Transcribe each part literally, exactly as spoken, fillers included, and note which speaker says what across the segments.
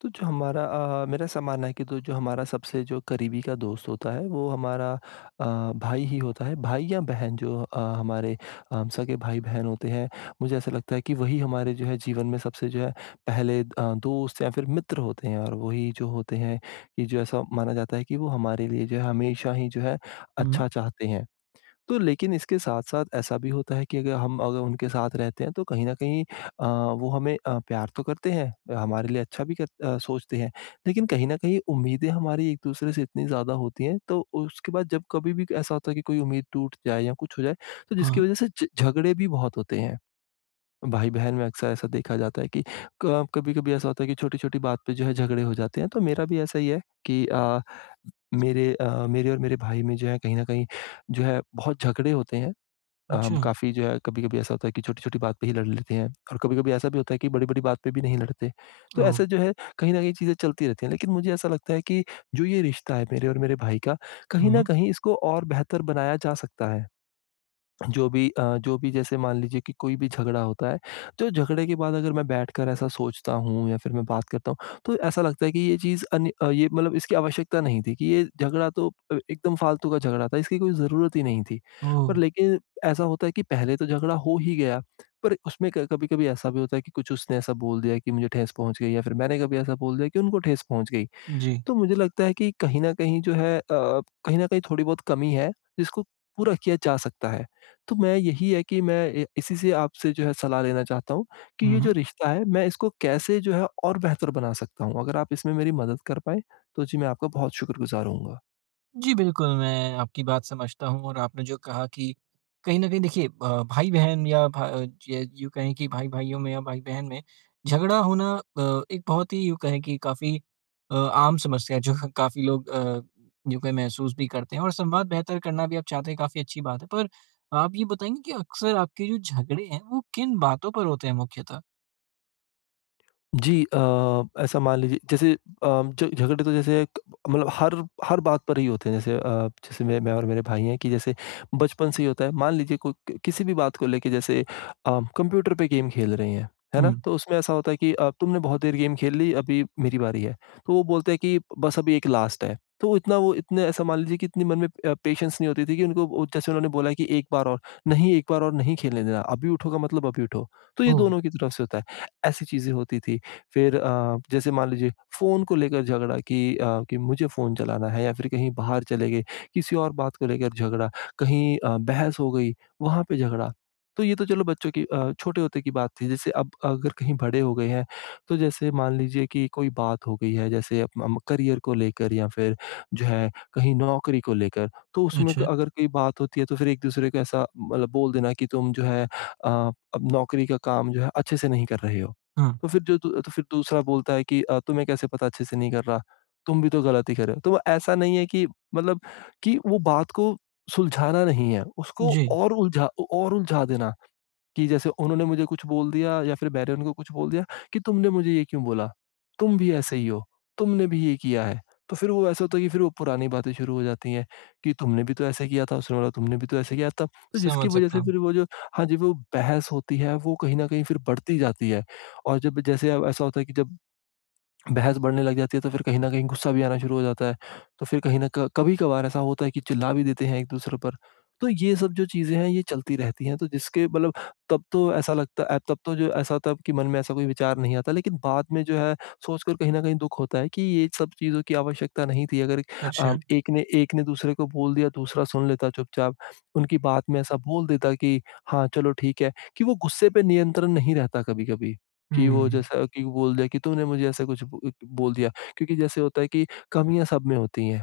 Speaker 1: तो जो हमारा अ, मेरा ऐसा मानना है कि तो जो हमारा सबसे जो करीबी का दोस्त होता है वो हमारा अ, भाई ही होता है। भाई या बहन जो अ, हमारे अ, हम सगे भाई-बहन होते हैं। मुझे ऐसा लगता है कि वही हमारे जो है जीवन में सबसे जो है पहले अ, दोस्त या फिर मित्र होते हैं, और वही जो होते हैं, कि जो ऐसा माना जाता है कि वो हमारे लिए जो है हमेशा ही जो है
Speaker 2: हुँ,
Speaker 1: अच्छा चाहते हैं। तो लेकिन इसके साथ-साथ ऐसा भी होता है कि अगर हम अगर उनके साथ रहते हैं, तो कहीं न कहीं अ, वो हमें अ, प्यार तो करते हैं, हमारे लिए अच्छा भी कर अ, सोचते हैं। लेकिन कहीं न कहीं उम्मीदें हमारी एक-दूसरे से इतनी ज़्यादा होती हैं, तो उसके बाद जब कभी भी ऐसा होता है कि कोई उम्मीद टूट जाए या कुछ हो जाए, तो जिसकी
Speaker 2: हाँ,
Speaker 1: वज़ह से झ झगड़े भी बहुत होते हैं। भाई-बहन में अक्सर ऐसा देखा जाता है कि क कभी-कभी ऐसा होता है कि छोटी-छोटी बात पे जो है झगड़े हो जाते हैं। तो मेरा भी ऐसा ही है कि अ, मेरे अ, मेरे और मेरे भाई में जो है कहीं न कहीं जो है बहुत झगड़े होते हैं। अ, हम
Speaker 2: अच्छा।
Speaker 1: काफ़ी जो है, कभी-कभी ऐसा होता है कि छोटी-छोटी बात पे ही लड़ लेते हैं, और कभी-कभी ऐसा भी होता है कि बड़ी-बड़ी बात पे भी नहीं लड़ते। तो
Speaker 2: ओह!
Speaker 1: ऐसे जो है कहीं न कहीं चीज़ें चलती रहती हैं। लेकिन मुझे ऐसा लगता है कि जो ये रिश्ता है मेरे और मेरे भाई का, कहीं न
Speaker 2: हुँ,
Speaker 1: कहीं इसको और बेहतर बनाया जा सकता है। जो भी अ, जो भी, जैसे मान लीजिए कि कोई भी झगड़ा होता है, तो झगड़े के बाद अगर मैं बैठकर ऐसा सोचता हूँ या फिर मैं बात करता हूँ, तो ऐसा लगता है कि ये चीज़ अन अ, ये मतलब इसकी आवश्यकता नहीं थी, कि ये झगड़ा तो अ, एकदम फालतू का झगड़ा था, इसकी कोई ज़रूरत ही नहीं थी।
Speaker 2: ओह!
Speaker 1: पर लेकिन ऐसा होता है कि पहले तो झगड़ा हो ही गया, पर उसमें क कभी-कभी ऐसा भी होता है कि कुछ उसने ऐसा बोल दिया कि मुझे ठेस पहुँच गई, या फिर मैंने कभी ऐसा बोल दिया कि उनको ठेस पहुँच गई।
Speaker 2: जी।
Speaker 1: तो मुझे लगता है कि कहीं न कहीं जो है अ, कहीं न कहीं थोड़ी बहुत कमी है, जिसको पूरा किया जा सकता है। तो मैं यही है कि मैं ए इसी से आपसे जो है सलाह लेना चाहता हूँ कि
Speaker 2: हुँ,
Speaker 1: ये जो
Speaker 2: हुँ।
Speaker 1: रिश्ता है, मैं इसको कैसे जो है और बेहतर बना सकता हूँ? अगर आप इसमें मेरी मदद कर पाएँ, तो जी मैं आपका बहुत शुक्रगुज़ार होऊँगा।
Speaker 2: जी, बिल्कुल, मैं आपकी बात समझता हूँ और आपने जो कहा कि कहीं न कहीं देखिए अ, भाई-बहन या भा ज यूँ कहें कि भाई-भाइयों में या भाई-बहन में झगड़ा होना अ, एक बहुत ही यूँ कहें कि काफ़ी अ, आम समस्या है, जो काफ़ी लोग अ, यूँ कहें महसूस भी करते हैं और संवाद बेहतर करना भी आप चाहते हैं, काफ़ी अच्छी बात है। पर आप ये बताएँगे कि अक्सर आपके जो झगड़े हैं, वो किन बातों पर होते हैं मुख्यतः?
Speaker 1: जी अ, ऐसा मान लीजिए, जैसे अ, ज झगड़े तो जैसे क मतलब हर हर बात पर ही होते हैं। जैसे अ, जैसे मैं मैं और मेरे भाई हैं कि जैसे बचपन से ही होता है। मान लीजिए कोई क किसी भी बात को लेके, जैसे अ, कंप्यूटर पे गेम खेल रहे हैं, है ना?
Speaker 2: हुँ,
Speaker 1: तो उसमें ऐसा होता है कि अ, तुमने बहुत देर गेम खेल ली, अभी मेरी बारी है। तो वो बोलते हैं कि बस अभी एक लास्ट है। तो वो इतना वो इतने ऐसा मान लीजिए कि इतनी मन में अ, पेशेंस नहीं होती थी कि उनको वो, जैसे उन्होंने बोला कि एक बार और, नहीं एक बार और नहीं खेलने देना, अभी उठो का मतलब अभी उठो। तो ये
Speaker 2: ओह!
Speaker 1: दोनों की तरफ से होता है। ऐसी चीज़ें होती थी। फिर अ, जैसे मान लीजिए, फ़ोन को लेकर झगड़ा, कि अ, कि मुझे फ़ोन चलाना है, या फिर कहीं बाहर चले गए, किसी और बात को लेकर झगड़ा, कहीं अ, बहस हो गई, वहाँ पे झगड़ा। तो ये तो चलो बच्चों की अ, छोटे होते की बात थी। जैसे अब अगर कहीं बड़े हो गए हैं, तो जैसे मान लीजिए कि कोई बात हो गई है, जैसे अप अम, करियर को लेकर या फिर जो है कहीं नौकरी को लेकर, तो उसमें क
Speaker 2: अच्छा,
Speaker 1: अगर कोई बात होती है, तो फिर एक-दूसरे को ऐसा मतलब बोल देना कि तुम जो है अ, अब नौकरी का काम जो है अच्छे से नहीं कर रहे हो।
Speaker 2: हाँ।
Speaker 1: तो फिर जो दू तो फिर दूसरा बोलता है कि अ, तुम्हें कैसे पता अच्छे से नहीं कर रहा? तुम भी तो गलत ही कर रहे हो। तो वो ऐसा नहीं है कि मतलब कि वो बात को सुलझाना नहीं है, उसको
Speaker 2: जी,
Speaker 1: और उलझा और उलझा देना। कि जैसे उन्होंने मुझे कुछ बोल दिया या फिर मैंने उनको कुछ बोल दिया कि तुमने मुझे ये क्यों बोला? तुम भी ऐसे ही हो, तुमने भी ये किया है। तो फिर वो ऐसा होता है कि फिर वो पुरानी बातें शुरू हो जाती हैं कि तुमने भी तो ऐसे किया था, उसने बोला तुमने भी तो ऐसे किया था। तो जिसकी
Speaker 2: समझ
Speaker 1: वजह
Speaker 2: सकता
Speaker 1: से
Speaker 2: हूँ।
Speaker 1: फिर वो जो, हाँ जी, वो बहस होती है वो कहीं न कहीं फिर बढ़ती जाती है। और जब जैसे अब ऐसा होता है कि जब बहस बढ़ने लग जाती है, तो फिर कहीं न कहीं गुस्सा भी आना शुरू हो जाता है। तो फिर कहीं न क कभी-कभार ऐसा होता है कि चिल्ला भी देते हैं एक-दूसरे पर। तो ये सब जो चीज़ें हैं, ये चलती रहती हैं, तो जिसके मतलब तब तो ऐसा लगता अ, तब तो जो ऐसा तब कि मन में ऐसा कोई विचार नहीं आता, लेकिन बाद में जो है सोचकर कहीं न कहीं दुःख होता है कि ये सब चीज़ों की आवश्यकता नहीं थी। अगर अ,
Speaker 2: अच्छा,
Speaker 1: एक ने एक ने दूसरे को बोल दिया, दूसरा सुन लेता चुपचाप, उनकी बात में ऐसा बोल देता कि हाँ, चलो ठीक है, कि वो गुस्से पे नियंत्रण नहीं रहता कभी-कभी। कि वो
Speaker 2: हुँ,
Speaker 1: जैसा कि बोल दिया कि तूने मुझे ऐसा कुछ ब बोल दिया। क्योंकि जैसे होता है कि कमियाँ सब में होती हैं,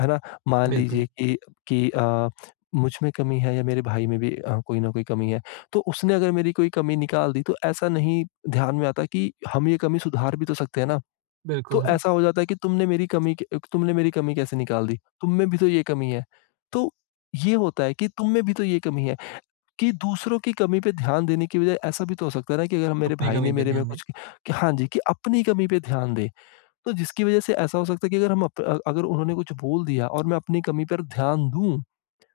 Speaker 1: है ना? मान
Speaker 2: बिल्कुल,
Speaker 1: लीजिए कि कि अ, मुझ में कमी है, या मेरे भाई में भी अ, कोई ना कोई कमी है। तो उसने अगर मेरी कोई कमी निकाल दी, तो ऐसा नहीं ध्यान में आता कि हम ये कमी सुधार भी तो सकते हैं ना? तो
Speaker 2: बिल्कुल हाँ,
Speaker 1: ऐसा हो जाता है कि तुमने मेरी कमी क तुमने मेरी कमी कैसे निकाल दी? तुम में भी तो ये कमी है। तो ये होता है कि तुम में भी तो ये कमी है। कि दूसरों की कमी पे ध्यान देने की बजाय ऐसा भी तो हो सकता है ना कि अगर हम, मेरे
Speaker 2: अपनी
Speaker 1: भाई ने
Speaker 2: कमी पे
Speaker 1: मेरे में
Speaker 2: ध्यान दें।
Speaker 1: कुछ, कि कि हाँ जी, कि अपनी कमी पे ध्यान दें। तो जिसकी वजह से ऐसा हो सकता है कि अगर हम अप अ, अगर उन्होंने कुछ बोल दिया और मैं अपनी कमी पर ध्यान दूँ,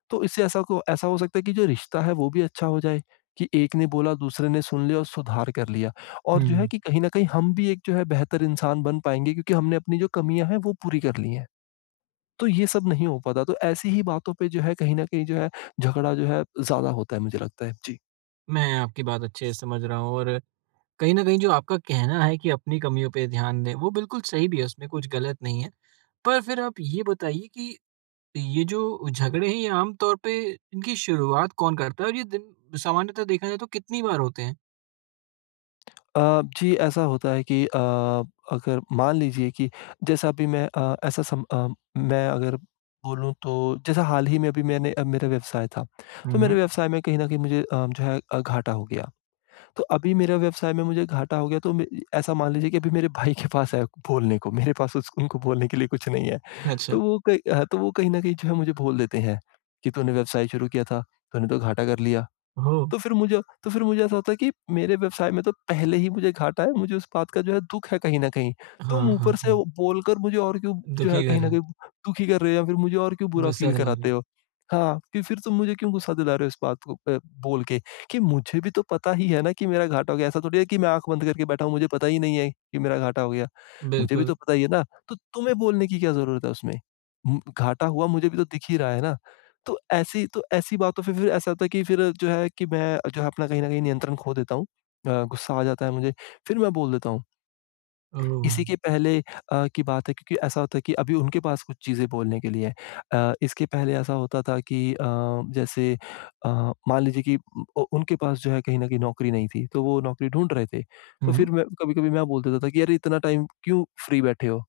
Speaker 1: तो इससे ऐसा को ऐसा हो सकता है कि जो रिश्ता है वो भी अच्छा हो जाए, कि एक ने बोला, दूसरे ने सुन लिया और सुधार कर लिया। और जो है
Speaker 2: हुँ,
Speaker 1: कि कहीं न कहीं हम भी एक जो है बेहतर इंसान बन पाएँगे, क्योंकि हमने अपनी जो कमियाँ हैं वो पूरी कर ली हैं। तो ये सब नहीं हो पाता, तो ऐसी ही बातों पे जो है कहीं न कहीं जो है झगड़ा जो है ज़्यादा होता है मुझे लगता है।
Speaker 2: मैं आपकी बात अच्छे से समझ रहा हूँ और कहीं न कहीं जो आपका कहना है कि अपनी कमियों पे ध्यान दें, वो बिल्कुल सही भी है, उसमें कुछ गलत नहीं है। पर फिर आप ये बताइए कि ये जो झगड़े हैं, ये आम तौर पे इनकी शुरुआत कौन करता है और ये दिन सामान्यतः देखा जाए तो कितनी बार होते हैं?
Speaker 1: अ, जी, ऐसा होता है कि अ, अगर मान लीजिए कि जैसा अभी मैं अ, ऐसा सम अ, मैं अगर बोलूँ तो, जैसा हाल ही में अभी मैंने अ, मेरा व्यवसाय था,
Speaker 2: हुँ,
Speaker 1: तो मेरे
Speaker 2: हुँ,
Speaker 1: व्यवसाय में कहीं न कहीं मुझे अ, जो है अ, घाटा हो गया। तो अभी मेरा व्यवसाय में मुझे घाटा हो गया, तो मैं ऐसा मान लीजिए कि अभी मेरे भाई के पास है बोलने को, मेरे पास उस उनको बोलने के लिए कुछ नहीं है।
Speaker 2: अच्छा,
Speaker 1: तो वो कहीं अ, तो वो कहीं न कहीं जो है मुझे बोल देते हैं कि, "तूने व्यवसाय शुरू किया था, तूने तो घाटा कर लिया।"
Speaker 2: ओह!
Speaker 1: तो फिर मुझे तो फिर मुझे ऐसा होता है कि मेरे व्यवसाय में तो पहले ही मुझे घाटा है, मुझे उस बात का जो है दुःख है कहीं न कहीं। तुम
Speaker 2: हाँ, हाँ,
Speaker 1: ऊपर से
Speaker 2: हाँ,
Speaker 1: वो बोलकर मुझे और क्यों जो है
Speaker 2: दुखी कर
Speaker 1: कहीं
Speaker 2: रहे
Speaker 1: न
Speaker 2: हैं,
Speaker 1: कहीं दुखी कर रहे हो, या फिर मुझे और क्यों बुरा
Speaker 2: गुस्सा
Speaker 1: फ़ील
Speaker 2: दिला रहे
Speaker 1: कराते
Speaker 2: हैं,
Speaker 1: हो? हाँ, कि फिर तुम मुझे क्यों गुस्सा दिला रहे हो इस बात को अ, बोल के, कि मुझे भी तो पता ही है ना कि मेरा घाटा हो गया। ऐसा थोड़ी है कि मैं आँख बंद करके बैठा हूँ, मुझे पता ही नहीं है कि मेरा घाटा हो गया। मुझे भी
Speaker 2: बिल्कुल,
Speaker 1: तो पता ही है ना, तो तुम्हें बोलने की क्या ज़रूरत है उसमें? उम, घाटा हुआ मुझे भी तो दिख ही रहा है ना। तो ऐसी तो ऐसी बातों पे फिर ऐसा होता है कि फिर जो है कि मैं जो है अपना कहीं न कहीं नियंत्रण खो देता हूँ। अ, गुस्सा आ जाता है मुझे, फिर मैं बोल देता हूँ।
Speaker 2: ओह!
Speaker 1: इसी के पहले अ, की बात है क्योंकि ऐसा होता है कि अभी उनके पास कुछ चीज़ें बोलने के लिए है। अ, इसके पहले ऐसा होता था कि अ, जैसे अ, मान लीजिए कि उ उनके पास जो है कहीं न कहीं नौकरी नहीं थी, तो वो नौकरी ढूँढ रहे थे।
Speaker 2: हुँ,
Speaker 1: तो
Speaker 2: हुँ,
Speaker 1: फिर मैं कभी-कभी मैं बोल देता था कि, "अरे! इतना टाइम क्यों फ्री बैठे हो?"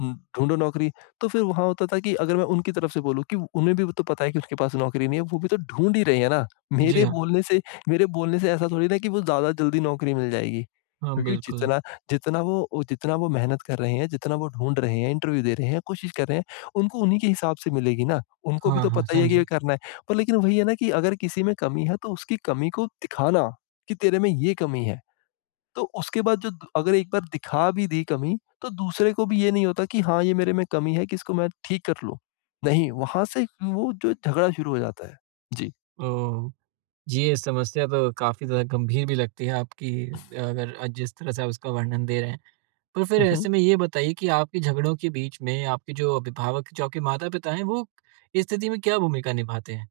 Speaker 1: उम, ढूँढो नौकरी। तो फिर वहाँ होता था कि अगर मैं उनकी तरफ से बोलूँ कि उन्हें भी तो पता है कि उनके पास नौकरी नहीं है, वो भी तो ढूँढ ही रही है ना।
Speaker 2: जी
Speaker 1: मेरे
Speaker 2: हाँ।
Speaker 1: बोलने से मेरे बोलने से ऐसा थोड़ी ना कि वो ज़्यादा जल्दी नौकरी मिल जाएगी।
Speaker 2: हाँ,
Speaker 1: क्योंकि
Speaker 2: बिल्कुल।
Speaker 1: जितना जितना वो वो- जितना वो मेहनत कर रहे हैं, जितना वो ढूँढ रहे हैं, इंटरव्यू दे रहे हैं, कोशिश कर रहे हैं, उनको उन्हीं के हिसाब से मिलेगी ना। उनको भी
Speaker 2: हाँ,
Speaker 1: तो
Speaker 2: हाँ,
Speaker 1: पता ही है कि ये
Speaker 2: समझा।
Speaker 1: करना है। पर लेकिन वही है ना कि अगर किसी में कमी है तो उसकी कमी को दिखाना कि तेरे में ये कमी है। तो उसके बाद जो द अगर एक बार दिखा भी दी कमी, तो दूसरे को भी ये नहीं होता कि हाँ, ये मेरे में कमी है कि इसको मैं ठीक कर लूँ। नहीं, वहाँ से वो जो झगड़ा शुरू हो जाता है। जी।
Speaker 2: ओह! ये समस्या तो काफ़ी ज़्यादा गंभीर भी लगती है आपकी अगर अ, जिस तरह से आप उसका वर्णन दे रहे हैं। पर फिर
Speaker 1: हुँ, हुँ।
Speaker 2: ऐसे में ये बताइए कि आपके झगड़ों के बीच में आपके जो अभिभावक, जो आपके माता-पिता हैं, वो इस स्थिति में क्या भूमिका निभाते हैं?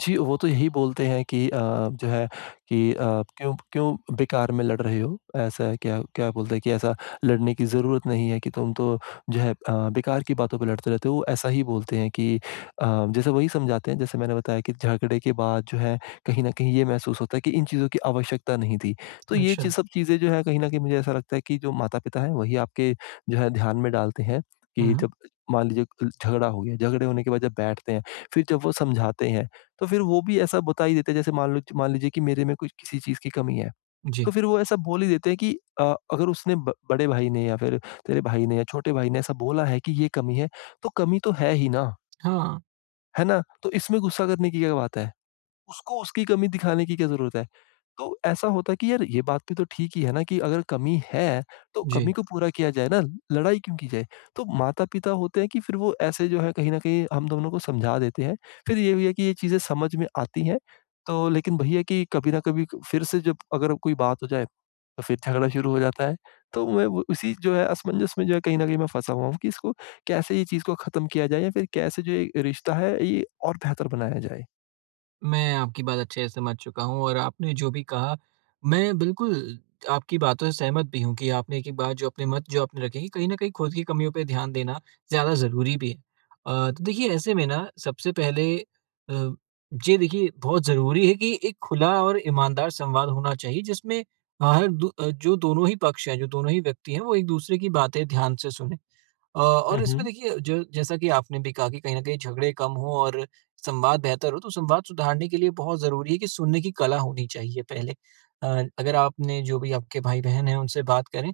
Speaker 1: जी, वो तो यही बोलते हैं कि अ, जो है कि अ, "क्यों क्यों बेकार में लड़ रहे हो?" ऐसा क्या क्या बोलते हैं कि ऐसा लड़ने की ज़रूरत नहीं है कि तुम तो जो है अ, बेकार की बातों पे लड़ते रहते हो। वो ऐसा ही बोलते हैं कि अ, जैसे वही समझाते हैं जैसे मैंने बताया कि झगड़े के बाद जो है कहीं न कहीं ये महसूस होता है कि इन चीज़ों की आवश्यकता नहीं थी। तो ये चीज़
Speaker 2: अच्छा।
Speaker 1: सब चीज़ें जो है कहीं न कहीं मुझे ऐसा लगता है कि जो माता-पिता हैं वही आपके जो है ध्यान में डालते हैं
Speaker 2: हुँ,
Speaker 1: कि
Speaker 2: हुँ।
Speaker 1: जब मान लीजिए झगड़ा हो गया, झगड़े होने के बाद जब बैठते हैं, फिर जब वो समझाते हैं, तो फिर वो भी ऐसा बता ही देते हैं जैसे मान लो मान लीजिए कि मेरे में कुछ किसी चीज़ की कमी है, तो
Speaker 2: जी।
Speaker 1: फिर वो ऐसा बोल ही देते हैं कि अ, अगर उसने ब बड़े भाई ने या फिर तेरे भाई ने या छोटे भाई ने ऐसा बोला है कि ये कमी है, तो कमी तो है ही ना,
Speaker 2: हाँ,
Speaker 1: है ना? तो इसमें गुस्सा करने की क्या बात है? उसको उसकी कमी दिखाने की क्या ज़रूरत है? तो ऐसा होता है कि यार ये बात भी तो ठीक ही है ना कि अगर कमी है, तो कमी
Speaker 2: जी।
Speaker 1: को पूरा किया जाए ना, लड़ाई क्यों की जाए? तो माता-पिता होते हैं कि फिर वो ऐसे जो है कहीं न कहीं हम दोनों को समझा देते हैं। फिर ये भी है कि ये चीज़ें समझ में आती हैं, तो लेकिन वही है कि कभी न कभी फिर से जब अगर कोई बात हो जाए, तो फिर झगड़ा शुरू हो जाता है। तो मैं वो उसी जो है असमंजस में जो है कहीं न कहीं मैं फँसा हुआ हूँ कि इसको कैसे ये चीज़ को ख़त्म किया जाए या फिर कैसे जो ये रिश्ता है ये और बेहतर बनाया जाए?
Speaker 2: मैं आपकी बात अच्छे से समझ चुका हूँ और आपने जो भी कहा, मैं बिल्कुल आपकी बातों से सहमत भी हूँ कि आपने की बात जो अपने मत जो आपने रखे कि कहीं न कहीं खुद की कमियों पे ध्यान देना ज़्यादा ज़रूरी भी है। अ, तो देखिए ऐसे में ना सबसे पहले अ, ये देखिए बहुत ज़रूरी है कि एक खुला और ईमानदार संवाद होना चाहिए जिसमें हर दो अ, जो दोनों ही पक्ष हैं, जो दोनों ही व्यक्ति हैं, वो एक-दूसरे की बातें ध्यान से सुनें। अ,
Speaker 1: हुँ,
Speaker 2: और इसमें
Speaker 1: हुँ।
Speaker 2: देखिए जो जैसा कि आपने भी कहा कि कहीं न कहीं झगड़े कम हो और संवाद बेहतर हो, तो संवाद सुधारने के लिए बहुत ज़रूरी है कि सुनने की कला होनी चाहिए पहले। अ, अगर आपने जो भी आपके भाई-बहन हैं उनसे बात करें,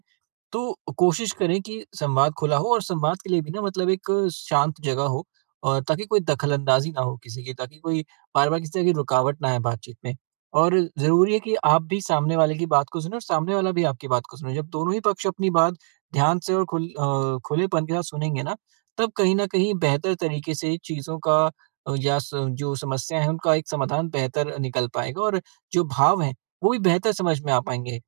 Speaker 2: तो कोशिश करें कि संवाद खुला हो और संवाद के लिए भी ना मतलब एक शांत जगह हो और ताकि कोई दखलंदाजी ना हो किसी की, ताकि कोई बार-बार किसी तरह की रुकावट ना आए बातचीत में। और ज़रूरी है कि आप भी सामने वाले की बात को सुनें और सामने वाला भी आपकी बात को सुने। जब दोनों ही पक्ष अपनी बात ध्यान से और खुल अ, खुलेपन के साथ सुनेंगे ना, तब कहीं न कहीं बेहतर तरीके से चीज़ों का अ, या स जो समस्या है उनका एक समाधान बेहतर निकल पाएगा और जो भाव हैं, वो भी बेहतर समझ में आ पाएँगे।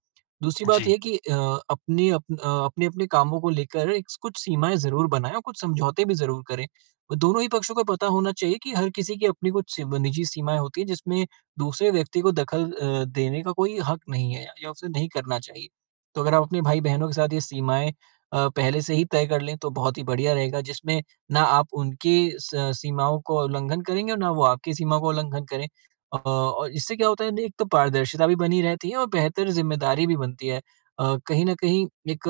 Speaker 2: दूसरी
Speaker 1: जी।
Speaker 2: बात ये है कि अ, अपने अपन अ, अपने-अपने कामों को लेकर एक कुछ सीमाएँ ज़रूर बनाएँ और कुछ समझौते भी ज़रूर करें। और दोनों ही पक्षों को पता होना चाहिए कि हर किसी की अपनी कुछ सीम निजी सीमाएँ होती हैं जिसमें दूसरे व्यक्ति को दखल अ, देने का कोई हक नहीं है या उसे नहीं करना चाहिए। तो अगर आप अपने भाई-बहनों के साथ ये सीमाएँ अ, पहले से ही तय कर लें तो बहुत ही बढ़िया रहेगा जिसमें ना आप उनकी स सीमाओं को उल्लंघन करेंगे और ना वो आपकी सीमा को उल्लंघन करें। अ, और इससे क्या होता है ना, एक तो पारदर्शिता भी बनी रहती है और बेहतर ज़िम्मेदारी भी बनती है। अ, कहीं न कहीं एक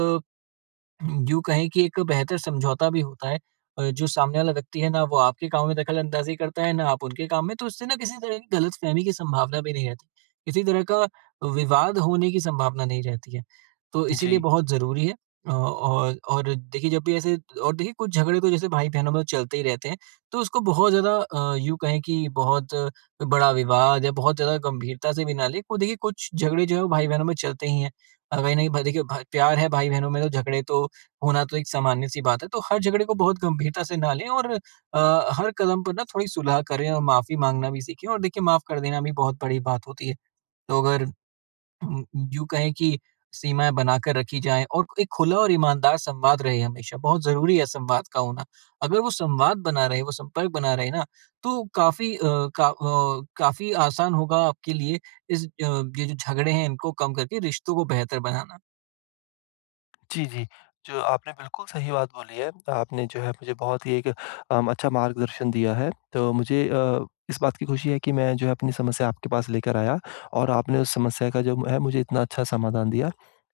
Speaker 2: यूँ कहें कि एक बेहतर समझौता भी होता है। अ, जो सामने वाला व्यक्ति है ना, वो आपके काम में दखल-अंदाज़ी करता है, ना आप उनके काम में, तो उससे ना किसी तरह की गलतफ़हमी की संभावना भी नहीं रहती। किसी तरह का विवाद होने की संभावना नहीं रहती है। तो
Speaker 1: जी।
Speaker 2: इसीलिए बहुत ज़रूरी है। अ, और और देखिए जब भी ऐसे और देखिए कुछ झगड़े तो जैसे भाई-बहनों में चलते ही रहते हैं, तो उसको बहुत ज़्यादा अ, यूँ कहें कि बहुत अ, बड़ा विवाद या बहुत ज़्यादा गंभीरता से भी ना लें। वो देखिए कुछ झगड़े जो हैं वो भाई-बहनों में चलते ही हैं। अ, कहीं न कहीं भ देखिए भ प्यार है भाई-बहनों में तो झगड़े तो होना तो एक सामान्य-सी बात है, तो हर झगड़े को बहुत गंभीरता से ना लें और अ, हर कदम पर ना थोड़ी सुलह करें और माफ़ी माँगना भी सीखें और देखिए माफ़ कर देना भी बहुत बड़ी बात होती है। तो अगर उम, यूँ कहें कि सीमाएँ बनाकर रखी जाएँ और एक खुला और ईमानदार संवाद रहे हमेशा, बहुत ज़रूरी है संवाद का होना। अगर वो संवाद बना रहे, वो संपर्क बना रहे ना, तो काफ़ी अ, का अ, काफ़ी आसान होगा आपके लिए इस अ, ये जो झगड़े हैं इनको कम करके रिश्तों को बेहतर बनाना।
Speaker 1: जी, जी। जो आपने बिल्कुल सही बात बोली है। आपने जो है मुझे बहुत ही एक अम, अच्छा मार्गदर्शन दिया है। तो मुझे अ, इस बात की खुशी है कि मैं जो है अपनी समस्या आपके पास लेकर आया और आपने उस समस्या का जो है मुझे इतना अच्छा समाधान दिया।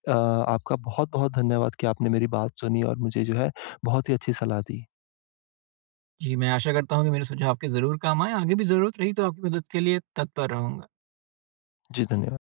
Speaker 1: अ, आपका बहुत-बहुत धन्यवाद कि आपने मेरी बात सुनी और मुझे जो है बहुत ही अच्छी सलाह दी।
Speaker 2: जी, मैं आशा करता हूँ कि मेरे सुझाव आपके ज़रूर काम आएँ, आगे भी ज़रूरत रही तो आपकी मदद के लिए तत्पर रहूँगा।
Speaker 1: जी, धन्यवाद।